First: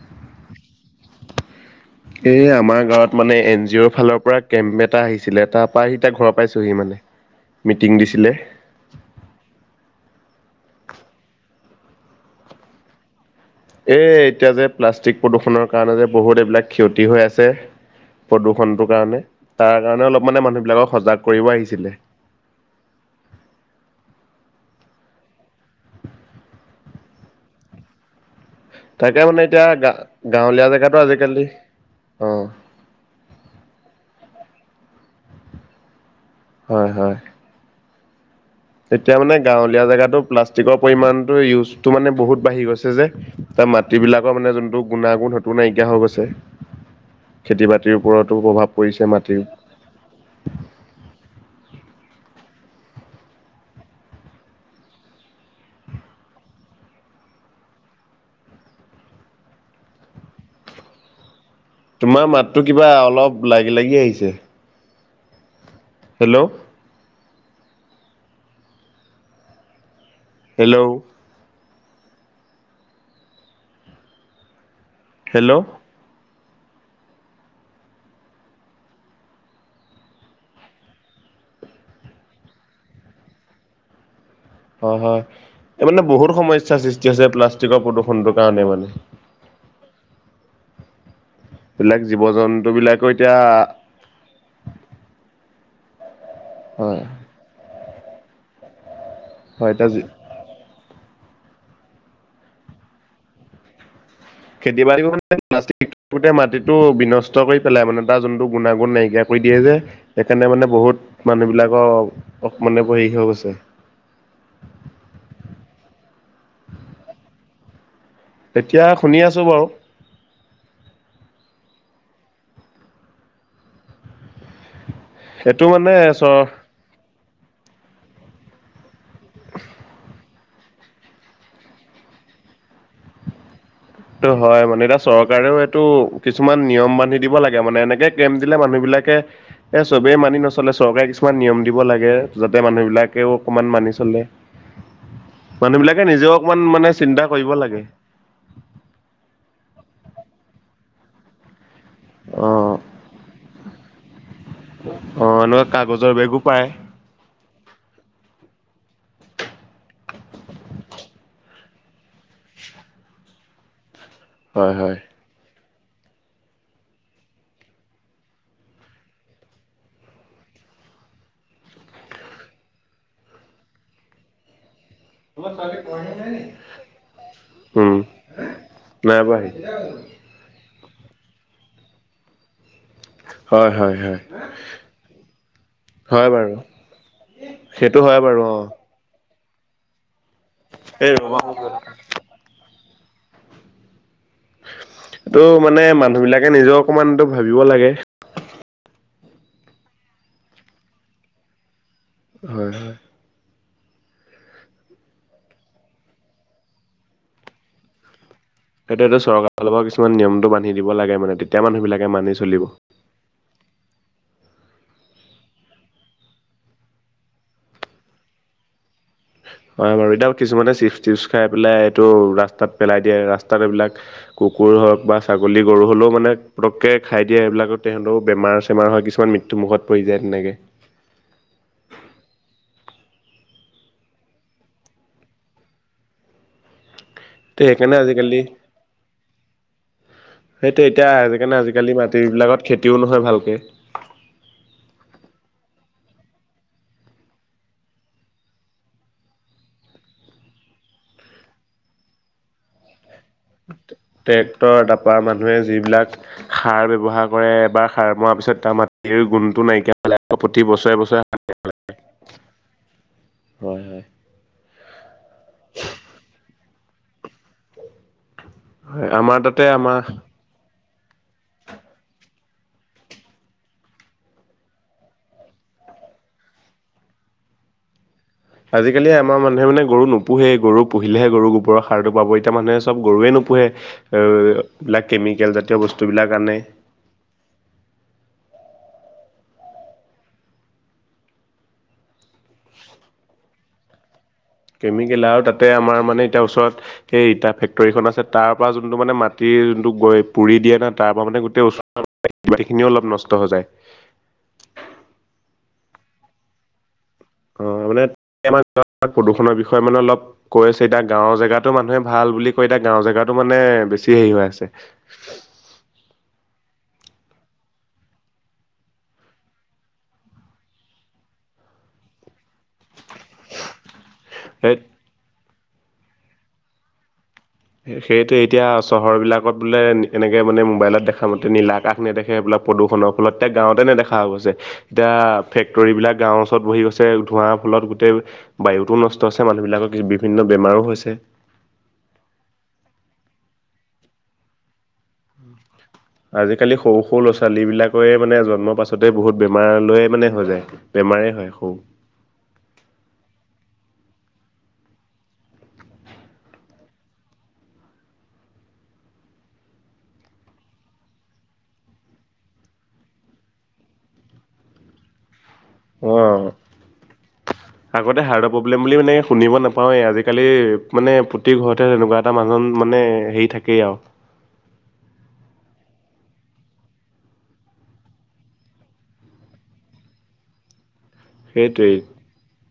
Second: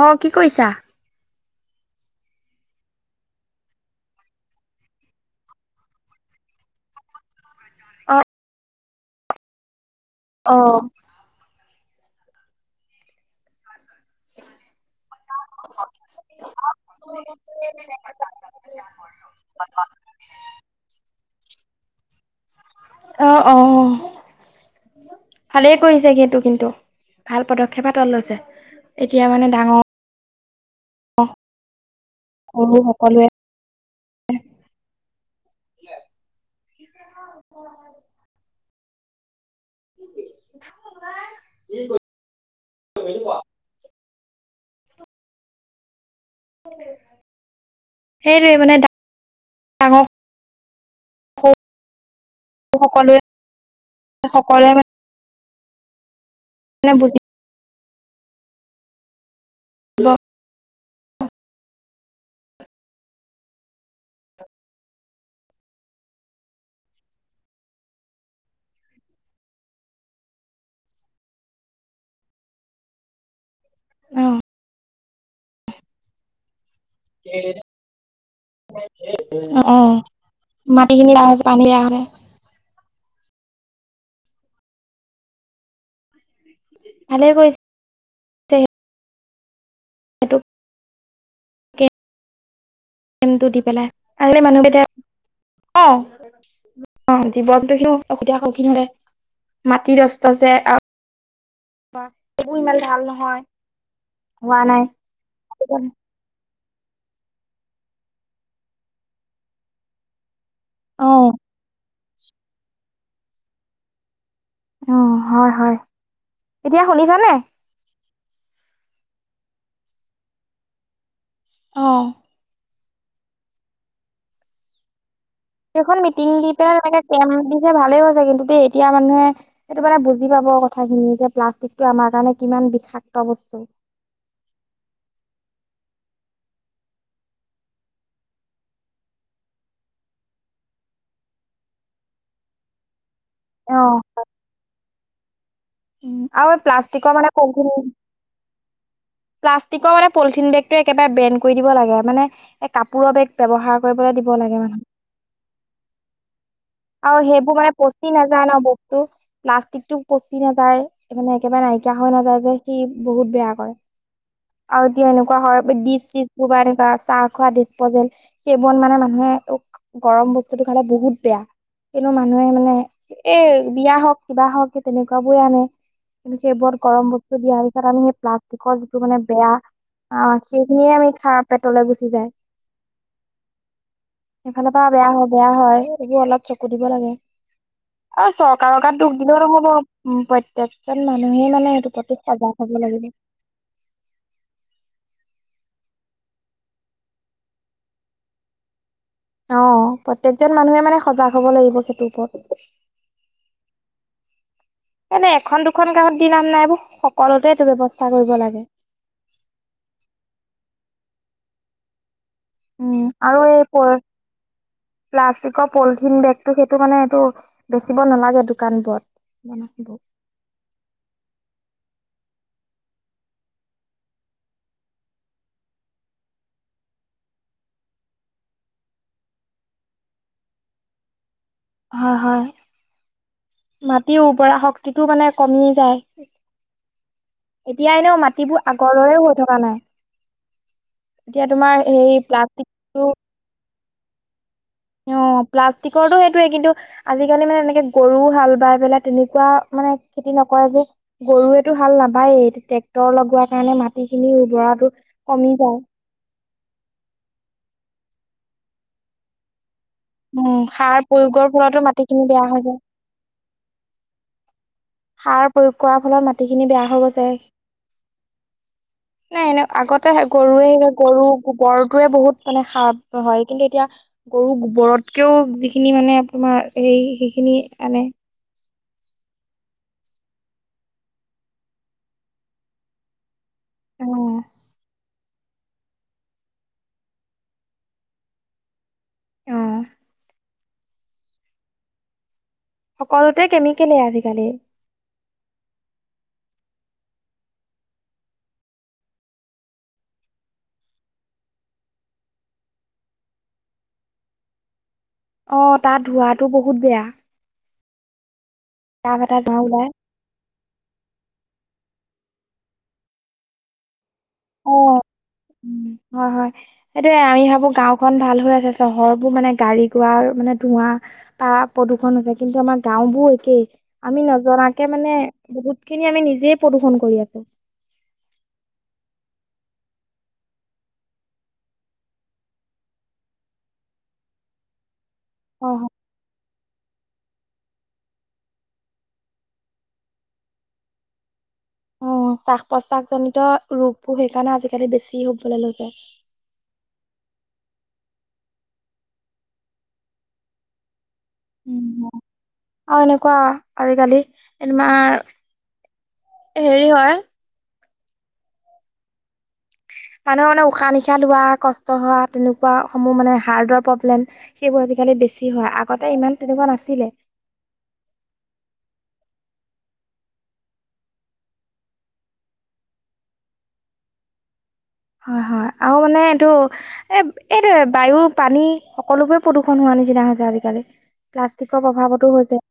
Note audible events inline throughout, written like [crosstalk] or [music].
অ কি কৰিছা? এ আমাৰ গাঁৱত মানে এন জি অ'ৰ ফালৰ পৰা কেম্প এটা আহিছিলে তাৰ পৰা আহি এতিয়া ঘৰৰ পাইছোহি মানে। মিটিং অ দিছিলে অ এই এতিয়া যে প্লাষ্টিক, প্ৰদূষণৰ কাৰণে যে বহুত এইবিলাক ক্ষতি হৈ আছে। প্ৰদূষণটোৰ কাৰণে তাৰ কাৰণে অলপ মানে মানুহ বিলাকক সজাগ কৰিব আহিছিলে। অ অ ভালেই কৰিছে সেইটো কিন্তু ভাল পদক্ষেপ হাতত লৈছে। তাকে মানে এতিয়া গা গাঁৱলীয়া, জেগাতো আজিকালি অ কলোৱে [unintelligible] হয় হয়। এতিয়া মানে গাঁৱলীয়া জেগাতো প্লাষ্টিকৰ, পৰিমাণটো ইউজটো মানে বহুত বাঢ়ি গৈছে যে তাৰ মাটিৰ বিলাকৰ মানে যোনটো গুণাগুণ সেইটো নাইকিয়া হৈ গৈছে। খেতি বাতিৰ ওপৰতো প্ৰভাৱ পৰিছে মাটিৰ, চঙক [unintelligible] [unintelligible] সকলোৱে সকলোৱে মানে মানে বুজি ল তোমাৰ মাতটো কিবা অলপ লাগি লাগি আহিছে। হেল্ল'। হেল্ল'। অঁ। হেল্ল'। অঁ' মাটিখিনি [unintelligible] হৈছে পানী [unintelligible] হয় হয়, এই মানে বহুত সমস্যাৰ সৃষ্টি হৈছে ভালেই কৰিছে প্লাষ্টিকৰ প্ৰদূষণটোৰ কাৰণে মানে। সেইটো বেলেগ জীৱ-জন্তু বিলাক টো দি পেলাই, [unintelligible] মানুহকেইটাই অঁ' [unintelligible] হয়। জীৱনটো [unintelligible] [unintelligible] সেইবোৰ হয় এতিয়া ইমান ভাল নহয়। হোৱা খেতি নাই বাৰীও মানে প্লাষ্টিক [unintelligible] গোটেই মাটিটো বিনষ্ট কৰি পেলাই মানে তাৰ যোনটো গুণাগুণ নাইকিয়া কৰি দিয়ে যে সেইকাৰণে মানে অ বহুত মানুহবিলাকৰ সেৰি হৈ গৈছে। উমঁ' হয় হয়, এতিয়া শুনিছানে? এতিয়া শুনি আছো বাৰু। অঁ। এইটো মানে সেইখন মিটিং দি চ [unintelligible] [unintelligible] দিছে ভালেই হৈছে কিন্তু দেই এতিয়া মানুহে সেটো মানে বুজি পাব। [unintelligible] যে প্লাষ্টিকটো আমাৰ কাৰণে কিমান বিষাক্ত বস্তু। সেইটো হয় মানে এতিয়া চৰকাৰেও এইটো কিছুমান নিয়ম বান্ধি দিব লাগে মানে এনেকে [unintelligible] দিলে মানুহ বিলাকে এই চবেই মানি নচলে, চৰকাৰে কিছুমান নিয়ম দিব লাগে যাতে মানুহবিলাকেও অকমান মানি অ', চলে। মানুহ বিলাকে উম, নিজেও আৰু এই অকমান মানে প্লাষ্টিকৰ চিন্তা কৰিব পলিথিন লাগে। প্লাষ্টিকৰ মানে পলিথিন বেগটো একেবাৰে বেণ্ড কৰি দিব লাগে। মানে অ এ কাপোৰৰ বেগ ব্যৱহাৰ কৰিবলৈ দিব লাগে মানুহক। অঁ' এনেকুৱা কাগজৰ বেগো পায়। আৰু সেইবোৰ মানে পচি নাযায় ন' বেগটো প্লাষ্টিকটো পচি নাযায়। এইবোৰ মানে একেবাৰে নাইকিয়া হৈ নাযায় যে সি বহুত বেয়া কৰে। হয় আৰু হয় এতিয়া এনে- কুৱা হয় ডিচ চিচবোৰ [unintelligible] চাহ খোৱা ডিচপজেল সেইবোৰত মানে মানুহে গৰম বস্তুটো খালে বহুত বেয়া। কিন্তু মানুহে মানে এ বিয়া হওক কিবা হওক তেনেকুৱা বোৰে আনে কিন্তু সেইবোৰত গৰম বস্তু দিয়াৰ পিছত উম আমি সেই প্লাষ্টিকৰ যিটো মানে নাই পোৱা সি বেয়া সেইখিনিয়ে আমি খাওঁ পেটলৈ গুছি যায়। হয় হয় হয়। সেইফালৰ পৰা বেয়া, বেয়া হয় এইবোৰ অলপ চকু দিব লাগে। সেইটো হয় বাৰু অঁ'। [unintelligible] উমঁ' প্ৰত্যেকজন এই ৰবা মানুহেই মানে সেইটো প্ৰতি সজাগ হ'ব লাগিব। এইটো মানে মানুহ বিলাকে নিজেও অকমানটো ভাবিব লাগে। অঁ' প্ৰত্যেকজন মানুহে মানে সজাগ হ'ব লাগিব সেইটোৰ ওপৰত। হয় হয়। [unintelligible] এনে, এখন, দুখন গাঁৱত দি নাম এইবোৰ, সকলোতে এইটো ব্যৱস্থা কৰিব লাগে। সেটোৱেটো চৰকাৰ ফালৰপৰা কিছুমান নিয়মটো বান্ধি দিব লাগে মানে, তেতিয়া মানুহ বিলাকে মানি চলিব। উম, আৰু এই প প্লাষ্টিকৰ পলিথিন বেগটো, সেইটো মানে এইটো বেচিব নালাগে দোকানবোৰত। মানে হয় সেইবোৰ। বাৰু, এতিয়াও কিছুমানে চিপছ-টিপছ খাই পেলাই এইটো ৰাস্তাত পেলাই দিয়ে, ৰাস্তাত এইবিলাক কুকুৰ হওক বা ছাগলী-গৰু হ'লেও মানে পটকৈ খাই দিয়ে এইবিলাকত তেহেতও বেমাৰ-চেমাৰ হয় কিছমান মিত মৃত্যু মুখত পৰি যায় তেনেকে। হয়, হয়। মাটি উৰ্বৰা শক্তিটো মানে কমি যায়। তে এতিয়া সেইকাৰণে এনেও আজিকালি মাটিবোৰ আগৰ দৰে হৈ থকা নাই। সেইটো, এতিয়া কাৰণে তোমাৰ আজিকালি হেৰি মাটিবিলাকত খেতিও প্লাষ্টিকটো নহয় ভালকে। অ', প্লাষ্টিকৰটো সেইটোৱে কিন্তু আজিকালি মানে এনেকে, গৰু হাল বাই পেলাই তেনেকুৱা মানে খেতি নকৰে যে। গৰুৱেটো হাল নাবায়েই ট্ৰেক্টৰ লগোৱাত ট্ৰেক্টৰ তাৰপৰা মানুহে যায়। যিবিলাক সাৰ ব্যৱহাৰ কৰে, এবাৰ সাৰ মৰা পিছত তাৰ মাটিৰ গুণটো নাইকিয়া হৈ যায় আকৌ উম, প্ৰতি বছৰে সাৰ বছৰে প্ৰয়োগৰ ফলতো মাটিখিনি বেয়া হৈ যায়। হয়, হয়। সাৰ প্ৰয়োগ কৰাৰ ফলত, মাটিখিনি বেয়া হৈ গৈছে। হয় আমাৰ নাই তাতে এনেও আমাৰ আগতেহে গৰুৱে, গৰু গোবৰটোৱে বহুত মানে সাৰ হয়। কিন্তু এতিয়া গৰু গোবৰতকেও যিখিনি মানে, আপোনাৰ হেৰি সেইখিনি আনে। আজিকালি আমাৰ মানুহে মানে গৰু নোপোহে, গৰু পুহিলেহে গৰু গোবৰটো সাৰটো পাব এতিয়া মানুহে চব গৰুৱে নো পোহে অ এই বিলাক কেমিকেল জাতীয় বস্তুবিলাক আনে। অ'। সকলোতে কেমিকেলে আজিকালি। কেমিকেলে, আৰু তাতে আমাৰ মানে এতিয়া ওচৰত সেই ইতা ফেক্টৰীখন আছে, তাৰপৰা যোনটো মানে মাটিৰ যোনটো পুৰি দিয়ে না, তাৰপৰা মানে গোটেই ওচৰত মানে মাটিখিনিও অলপ নষ্ট হৈ যায়। অ', তাত ধোঁৱাতো বহুত বেয়া। অ', মানে [unintelligible] টাব এটা প্ৰদূষণৰ ধোঁৱা বিষয়ে ওলাই মানে অলপ কৈ আছে এতিয়া, গাঁৱৰ জেগাতো মানুহে ভাল বুলি কয়, এতিয়া গাঁৱৰ জেগাটো মানে বেছি হেৰি হৈ আছে। হয়, হয়। সেইটোৱে, আমি ভাবো গাওঁখন ভাল হৈ আছে, চহৰবোৰ মানে গাড়ী-গোৱা মানে ধোৱা বা প্ৰদূষণ হৈছে, কিন্তু আমাৰ গাওঁবোৰো কেই আমি সেই নজনাকে মানে, বহুতখিনি আমি নিজে প্ৰদূষন কৰি আছোঁ। সেইটোৱে, এতিয়া চহৰবিলাকত বোলে এনেকৈ মানে মোবাইলত দেখামতে নিলা কাষ নেদেখে এইবিলাক, প্ৰদূষণৰ ফলত এ গাঁৱতে নেদেখা হৈ গৈছে। এতিয়া হয় হয়। ফেক্টৰী বিলাক গাঁৱৰ ওচৰ ওচৰত বহি গৈছে, ধোঁৱাৰ ফলত গোটেই বায়ুটো নষ্ট হৈছে মানুহবিলাকৰ বিভিন্ন বেমাৰো হৈছে। অ', শ্বাস-প্ৰশ্বাসজনিত ৰোগবোৰ সেইকাৰণে, আজিকালি বেছি হ'বলৈ লৈছে। আজিকালি সৰু, সৰু ল'ৰা-ছোৱালী বিলাকৰে মানে জন্মৰ পাছতে বহুত বেমাৰলৈয়ে মানে হৈ যায়। বেমাৰে হয়। সৰু উম। অ', এনেকুৱা আজিকালি, এ তোমাৰ হেৰি হয়। মানুহ, মানে উশাহ-নিশাহ লোৱা, কষ্ট হোৱা, তেনেকুৱা সমূহ মানে হাৰ্টৰ প্ৰব্লেম। সেইবোৰ আজিকালি বেছি হয় আগতে ইমান অঁ তেনেকুৱা নাছিলে। আগতে হাৰ্টৰ প্ৰব্লেম বুলি মানে শুনিব নাপাওঁৱেই আজিকালি মানে প্ৰতি ঘৰতে তেনেকুৱা। এটা মানুহজন মানে হেৰি থাকেই আও হয়ঁ হয়ঁ আৰু মানে এইটো এ এইটো বায়ু পানী সকলোবৰে প্ৰদূষণ হোৱা নিচিনা হৈছে আজিকালি। প্লাষ্টিকৰ সেইটোৱেই প্ৰভাৱতো হৈছে।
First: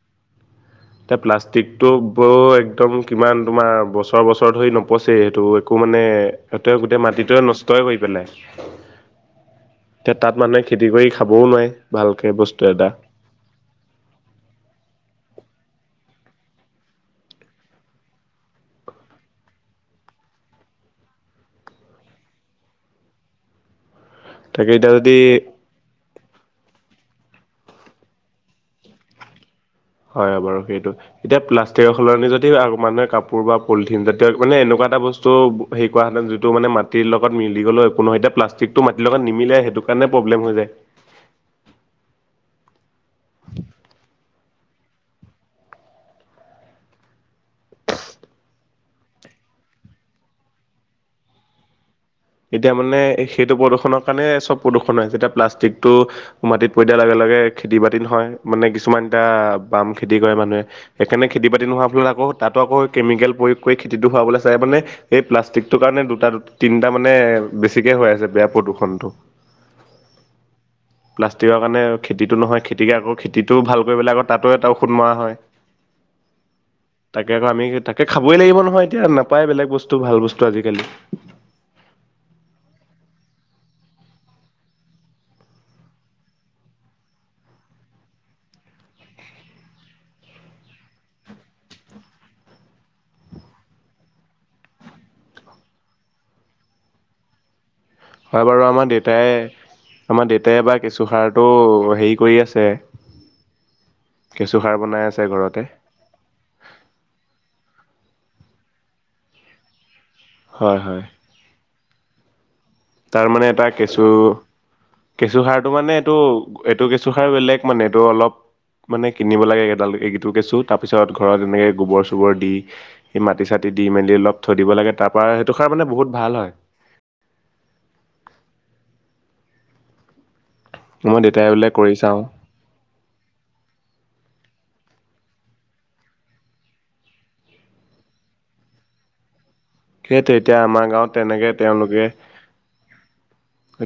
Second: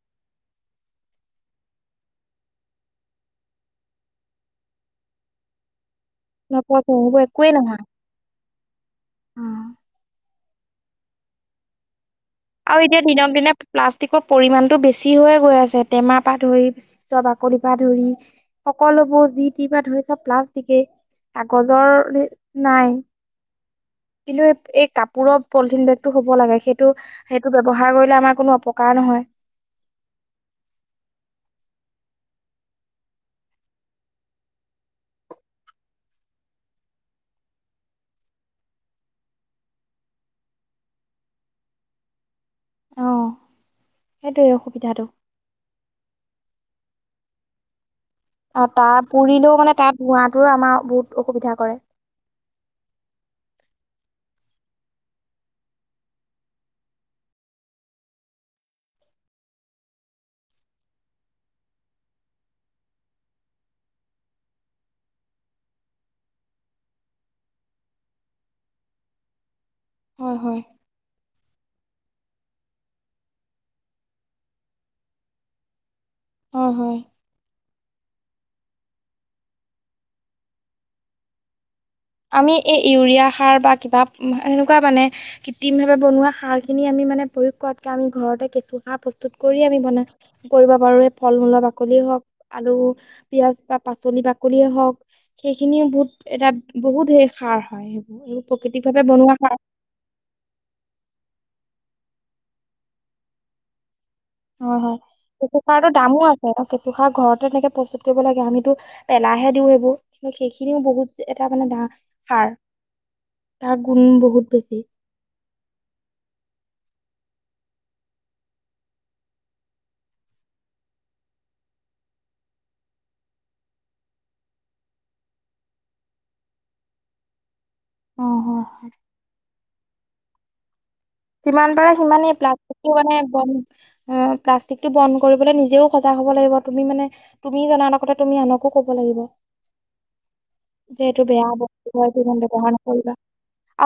এতিয়া প্লাষ্টিকটো ব একদম কিমান তোমাৰ বছৰ বছৰ ধৰি নপচেই সেইটো একো মানে সিহঁতে নপচে গোটেই সেইবোৰ মাটিটো একোৱেই নহয় নষ্টয়ে কৰি পেলাই। এতিয়া তাত মানুহে খেতি কৰি খাবও নোৱাৰে ভালকে বস্তু। আৰু এটা এতিয়া দিনক দিনে- প্লাষ্টিকৰ পৰিমাণটো বেছি হৈয়ে গৈ আছে টেমাৰ পৰা ধৰি ছৰ বাকলিৰ পৰা ধৰি। সকলোবোৰ যিটি পা ধৰি চব প্লাষ্টিকেই কাগজৰ নাই। কিন্তু তাকে এই এতিয়া যদি কাপোৰৰ পলিথিন বেগটো হ'ব লাগে সেইটো- সেইটো ব্যৱহাৰ কৰিলে আমাৰ কোনো অপকাৰ নহয়। হয়ঁ বাৰু সেইটো। এতিয়া প্লাষ্টিকৰ সলনি যদি মানুহে কাপোৰ বা পলিথিন জাতীয় মানে এনেকুৱা এটা বস্তু। সেই কৰাহেঁতেন যিটো মানে মাটিৰ লগত মিলি গ'লেও একো নহয় এতিয়া মানে প্লাষ্টিকটো মাটিৰ লগত নিমিলে সেইটো কাৰণে প্ৰব্লেম হৈ যায়। অঁ সেইটোৱেই অসুবিধাটো। অঁ তাৰ পুৰিলেও মানে তাৰ ধোঁৱাটোৱে আমাৰ বহুত অসুবিধা কৰে। এতিয়া মানে সেইটো প্ৰদূষণৰ কাৰণে চব প্ৰদূষণ হৈছে এতিয়া প্লাষ্টিকটো। মাটিত পৰি দিয়াৰ লগে লগে খেতি বাতিল হয় মানে কিছুমান এটা বাম খেতি কৰে মানুহে। সেইকাৰণে খেতি বাতি নোহোৱাৰ ফলত আকৌ তাতো আকৌ কেমিকেল প্ৰয়োগ কৰি খেতিটো হোৱাবলৈ চায় মানে এই প্লাষ্টিকটোৰ কাৰণে দুটা দুটা তিন তাৰ মানে বেছিকে হৈ আছে বেয়া প্ৰদূষণটো। হয়ঁ হয়ঁ! প্লাষ্টিকৰ কাৰণে খেতিটো নহয় খেতিক আকৌ খেতিটোও ভাল কৰিবলৈ আকৌ তাতো এটা ঔষধ মৰা হয়ঁ। অঁ হয়। তাকে আকৌ আমি তাকে খাবই লাগিব নহয় এতিয়া নাপায় বেলেগ বস্তু ভাল বস্তু আজিকালি। আমি এই ইউৰিয়া সাৰ বা কিবা এনেকুৱা মানে। কৃত্ৰিম ভাৱে বনোৱা সাৰ খিনি আমি মানে প্ৰয়োগ কৰাতকে আমি ঘৰতে কেঁচু সাৰ প্ৰস্তুত কৰিয়ে আমি বনাম। কৰিব পাৰো এই ফলমূলৰ বাকলিয়ে হওঁক আলু পিঁয়াজ বা পাচলি বাকলিয়েই হওঁক। সেইখিনিও বহুত এটা বহুত হে সাৰ হয়ঁ। হয়ঁ বাৰু আমাৰ দেউতাই আমাৰ দেউতাই বা কেঁচুসাৰটো হেৰি কৰি আছে। কেঁচুসাৰ হয়ঁ হয়ঁ বনাই আছে কেঁচু ঘৰতে। সাৰটোত। কামো আছে কেঁচুসাৰ ঘৰতে তেনেকে প্ৰস্তুত কৰিব লাগে আমিতো পেলাহে দিওঁ এইবোৰ। হয় সেইখিনিও হয় বহুত যে এটা মানে দা সাৰ তাৰ মানে এটা গুণ কেঁচু- বহুত বেছি কেঁচুসাৰটো মানে এইটো এইটো কেঁচুসাৰ বেলেগ মানে এইটো অলপ। মানে কিনিব লাগে এডাল এইকেডাল কেঁচু তাৰপিছত ঘৰত এনেকৈ গোবৰ চোবৰ দি এই মাটি চাটি দি মেলি অলপ থৈ দিব লাগে তাৰপৰা সেইটো সাৰ মানে বহুত ভাল হয়। অঁ হঁয় হঁয়। মই দেউতাই বোলে যিমান পাৰে কৰি চাওঁ সিমানেই প্লাষ্টিকটো মানে বন্ধ। অঁ প্লাষ্টিকটো বন্ধ কৰিবলৈ নিজেও সজাগ হ'ব লাগিব তুমি মানে। তুমি জনাৰ লগতে তুমি আনকো কব লাগিব। সেইটো এতিয়া আমাৰ যে গাঁৱত এইটো বেয়া তেনেকে বস্তু তেওঁলোকে হয়ঁ এইটো সিমান ব্যৱহাৰ নকৰিবা।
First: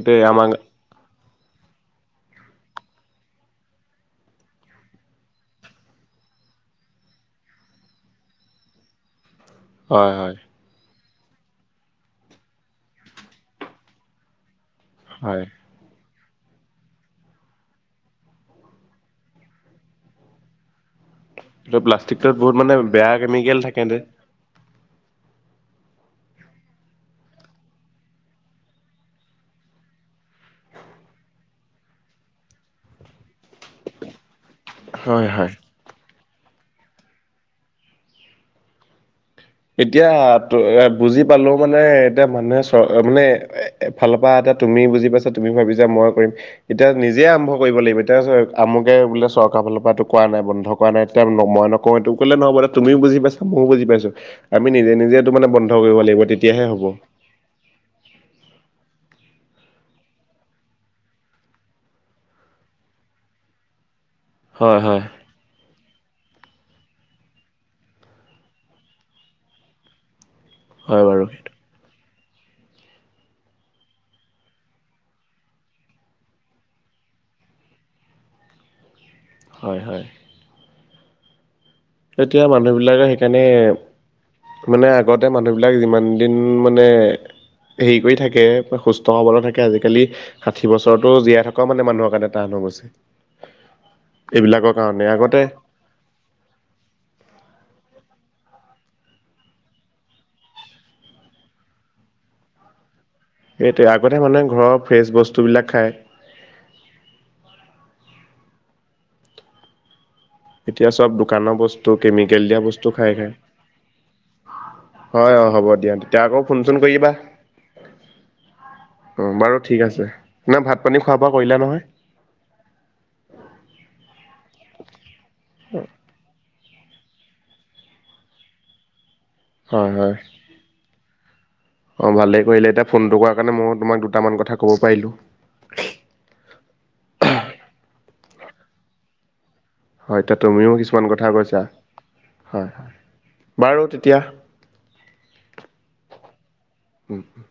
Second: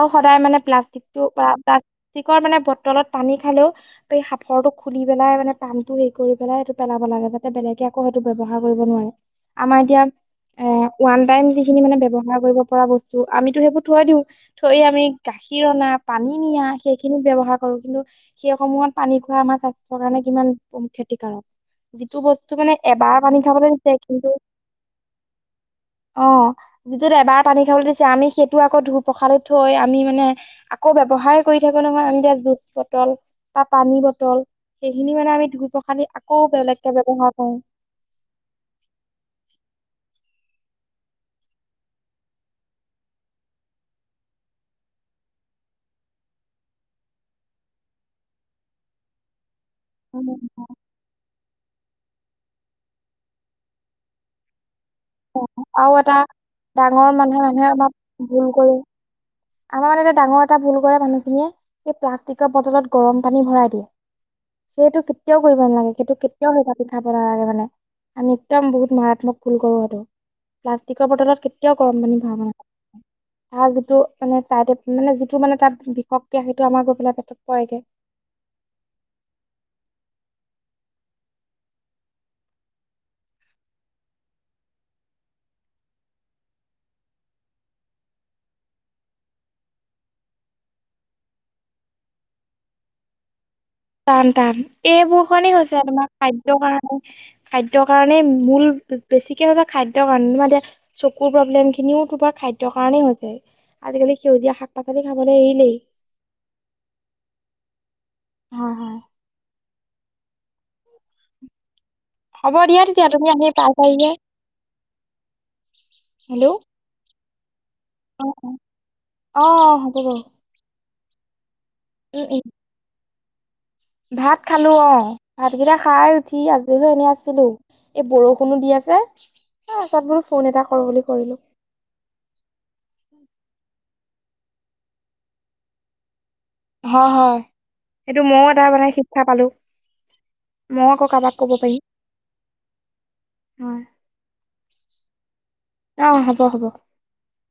আৰু সদায় আমাৰ মানে প্লাষ্টিক [unintelligible] প্লাষ্টিকৰ মানে বটলত পানী খালেও [inaudible] এই সাঁফৰটো খুলি পেলাই মানে পানী হেৰি কৰি পেলাই সেইটো পেলাব লাগে যাতে বেলেগে আকৌ সেইটো ব্যৱহাৰ কৰিব নোৱাৰে। [inaudible] আমাৰ এতিয়া হয় [inaudible] হয় এ ওৱান টাইম যিখিনি মানে ব্যৱহাৰ কৰিব পৰা বস্তু আমিতো সেইবোৰ থৈ দিওঁ, থৈ আমি [inaudible] হয় গাখীৰ অনা, পানী নিয়া। [inaudible] সেইখিনি ব্যৱহাৰ কৰিবলৈ [unintelligible] সেইসমূহত পানী খোৱা আমাৰ স্বাস্থ্যৰ কাৰণে কিমান ক্ষতিকাৰক। এইটো যিটো প্লাষ্টিকটোত বহুত বস্তু মানে বেয়া এবাৰ পানী কেমিকেল খাবলৈ থাকে দিছে যে কিন্তু [inaudible] অঁ! [inaudible] যিটোত এবাৰ পানী খাবলৈ দিছে আমি সেইটো আকৌ ধুই প্ৰসাৰি থৈ আমি মানে আকৌ ব্যৱহাৰ [inaudible] কৰি থাকো নহয়। আমি এতিয়া জুচ বটল বা পানী বটল সেইখিনি হয় মানে আমি হয়। ধুই প্ৰসা [inaudible] আমি আকৌ বেলেগকে ব্যৱহাৰ কৰোঁ। [unintelligible] এতিয়া এ [unintelligible] বুজি পালো মানে এতিয়া মানুহে চৰ মানে [inaudible] এফালৰ পৰা আকৌ তুমি বুজি পাইছা তুমি ভাবিছা মই কৰিম। [inaudible] এতিয়া নিজে আৰম্ভ কৰিব লাগিব এতিয়া চোৱা আমুকে বোলে চৰকাৰ ফালৰ [inaudible] [inaudible] কৰা নাই বন্ধ কৰা নাই এতিয়া মই নকওঁ এইটোক ক'লে নহ'ব দে তুমিও বুজি পাইছা ময়ো বুজি পাইছো। [unintelligible] আমি নিজে-নিজে [inaudible] আৰু এটা ডাঙৰ মানুহে-মানুহে আমাক ভুল কৰে [inaudible] আমাৰ মানে ডাঙৰ এটা ভুল কৰে মানুহখিনিয়ে সেই প্লাষ্টিকৰ বটলত গৰম পানী ভৰাই দিয়ে। [inaudible] হয় সেইটো হয় [inaudible] কেতিয়াও কৰিব নালাগে। সেইটো কেতিয়াও সেই কেতিয়াও পিঠা নালাগে মানে আমি একদম বহুত মাৰাত্মক ভুল কৰো সেইটো। [inaudible] হয় প্লাষ্টিকৰ বাৰু বটলত সেইটো কেতিয়াও গৰম পানী ভৰাব [inaudible] তাৰ যিটো মানে তাইতে মানে যিটো মানে তাত বিষতকে সেইটো আমাৰ গৈ পেলাই পেটত পৰেগে। [inaudible] হয়-হয়। [inaudible] এতিয়া মানুহ বিলাকে সেইকাৰণে [inaudible] মানে আগতে মানুহবিলাক যিমান দিন মানে [unintelligible] হেৰি কৰি থাকে, সুস্থ হ'বলে থাকে আজিকালি [inaudible] ষাঠি বছৰতোও জীয়াই থকা মানে মানুহৰ কাৰণে টান হৈ গৈছে। [inaudible] টান-টান। এইবিলাকৰ কাৰণে এইবোৰ আগতে কাৰণে হৈছে আৰু তোমাৰ খাদ্যৰ কাৰণে। [inaudible] খাদ্যৰ কাৰণেই, মূল বেছিকে হৈছে খাদ্যৰ কাৰণে তোমাৰ এতিয়া [inaudible] চকুৰ প্ৰব্লেমখিনিও তোমাৰ খাদ্যৰ কাৰণেই হৈছে। সেইটোৱে [inaudible] আগতে আজিকালি মানুহে সেউজীয়া ঘৰৰ শাক-পাচলি ফ্ৰেছ খাবলে বস্তুবিলাক এৰিলেই। [inaudible] খায় হয়-হয়। [unintelligible] এতিয়া চব দোকানৰ বস্তু, কেমিকেল হ'ব দিয়া বস্তু তেতিয়া খাই তুমি খায়। [inaudible] আহি পাই পাৰিলে হয় অ হ'ব দিয়া। তেতিয়া আকৌ হেল্ল' ফোন-চোন কৰিবা? [inaudible] অ অঁ অ অ বাৰু ঠিক হ'ব আছে। বাৰু না ভাত-পানী খোৱা-বোৱা কৰিলা নহয়? [inaudible] উম-উম। [unintelligible] ভাত খালো অঁ। ভাতকেইটা খাই উঠি আজৰি হৈ এনেই আছিলো। [inaudible] এই বৰষুণো দি আছে। হয় এই চব বোলো ফোন এটা কৰো বুলি কৰিলো। [inaudible] অঁ! ভালেই কৰিলে এতিয়া ফোনটো কৰাৰ কাৰণে মইয়ো তোমাক দুটামান কথা ক'ব পাৰিলোঁ। [inaudible] হয়-হয়। সেইটো মইও এটা মানে শিক্ষা পালো। [inaudible] হয়, এতিয়া তুমিও ময়ো আকৌ কিছুমান কথা কাৰোবাক ক'ব কৈছা। পাৰিম হয়-হয়। হয় বাৰু তেতিয়া [inaudible] অঁ! হ'ব-হ'ব। [unintelligible] [inaudible]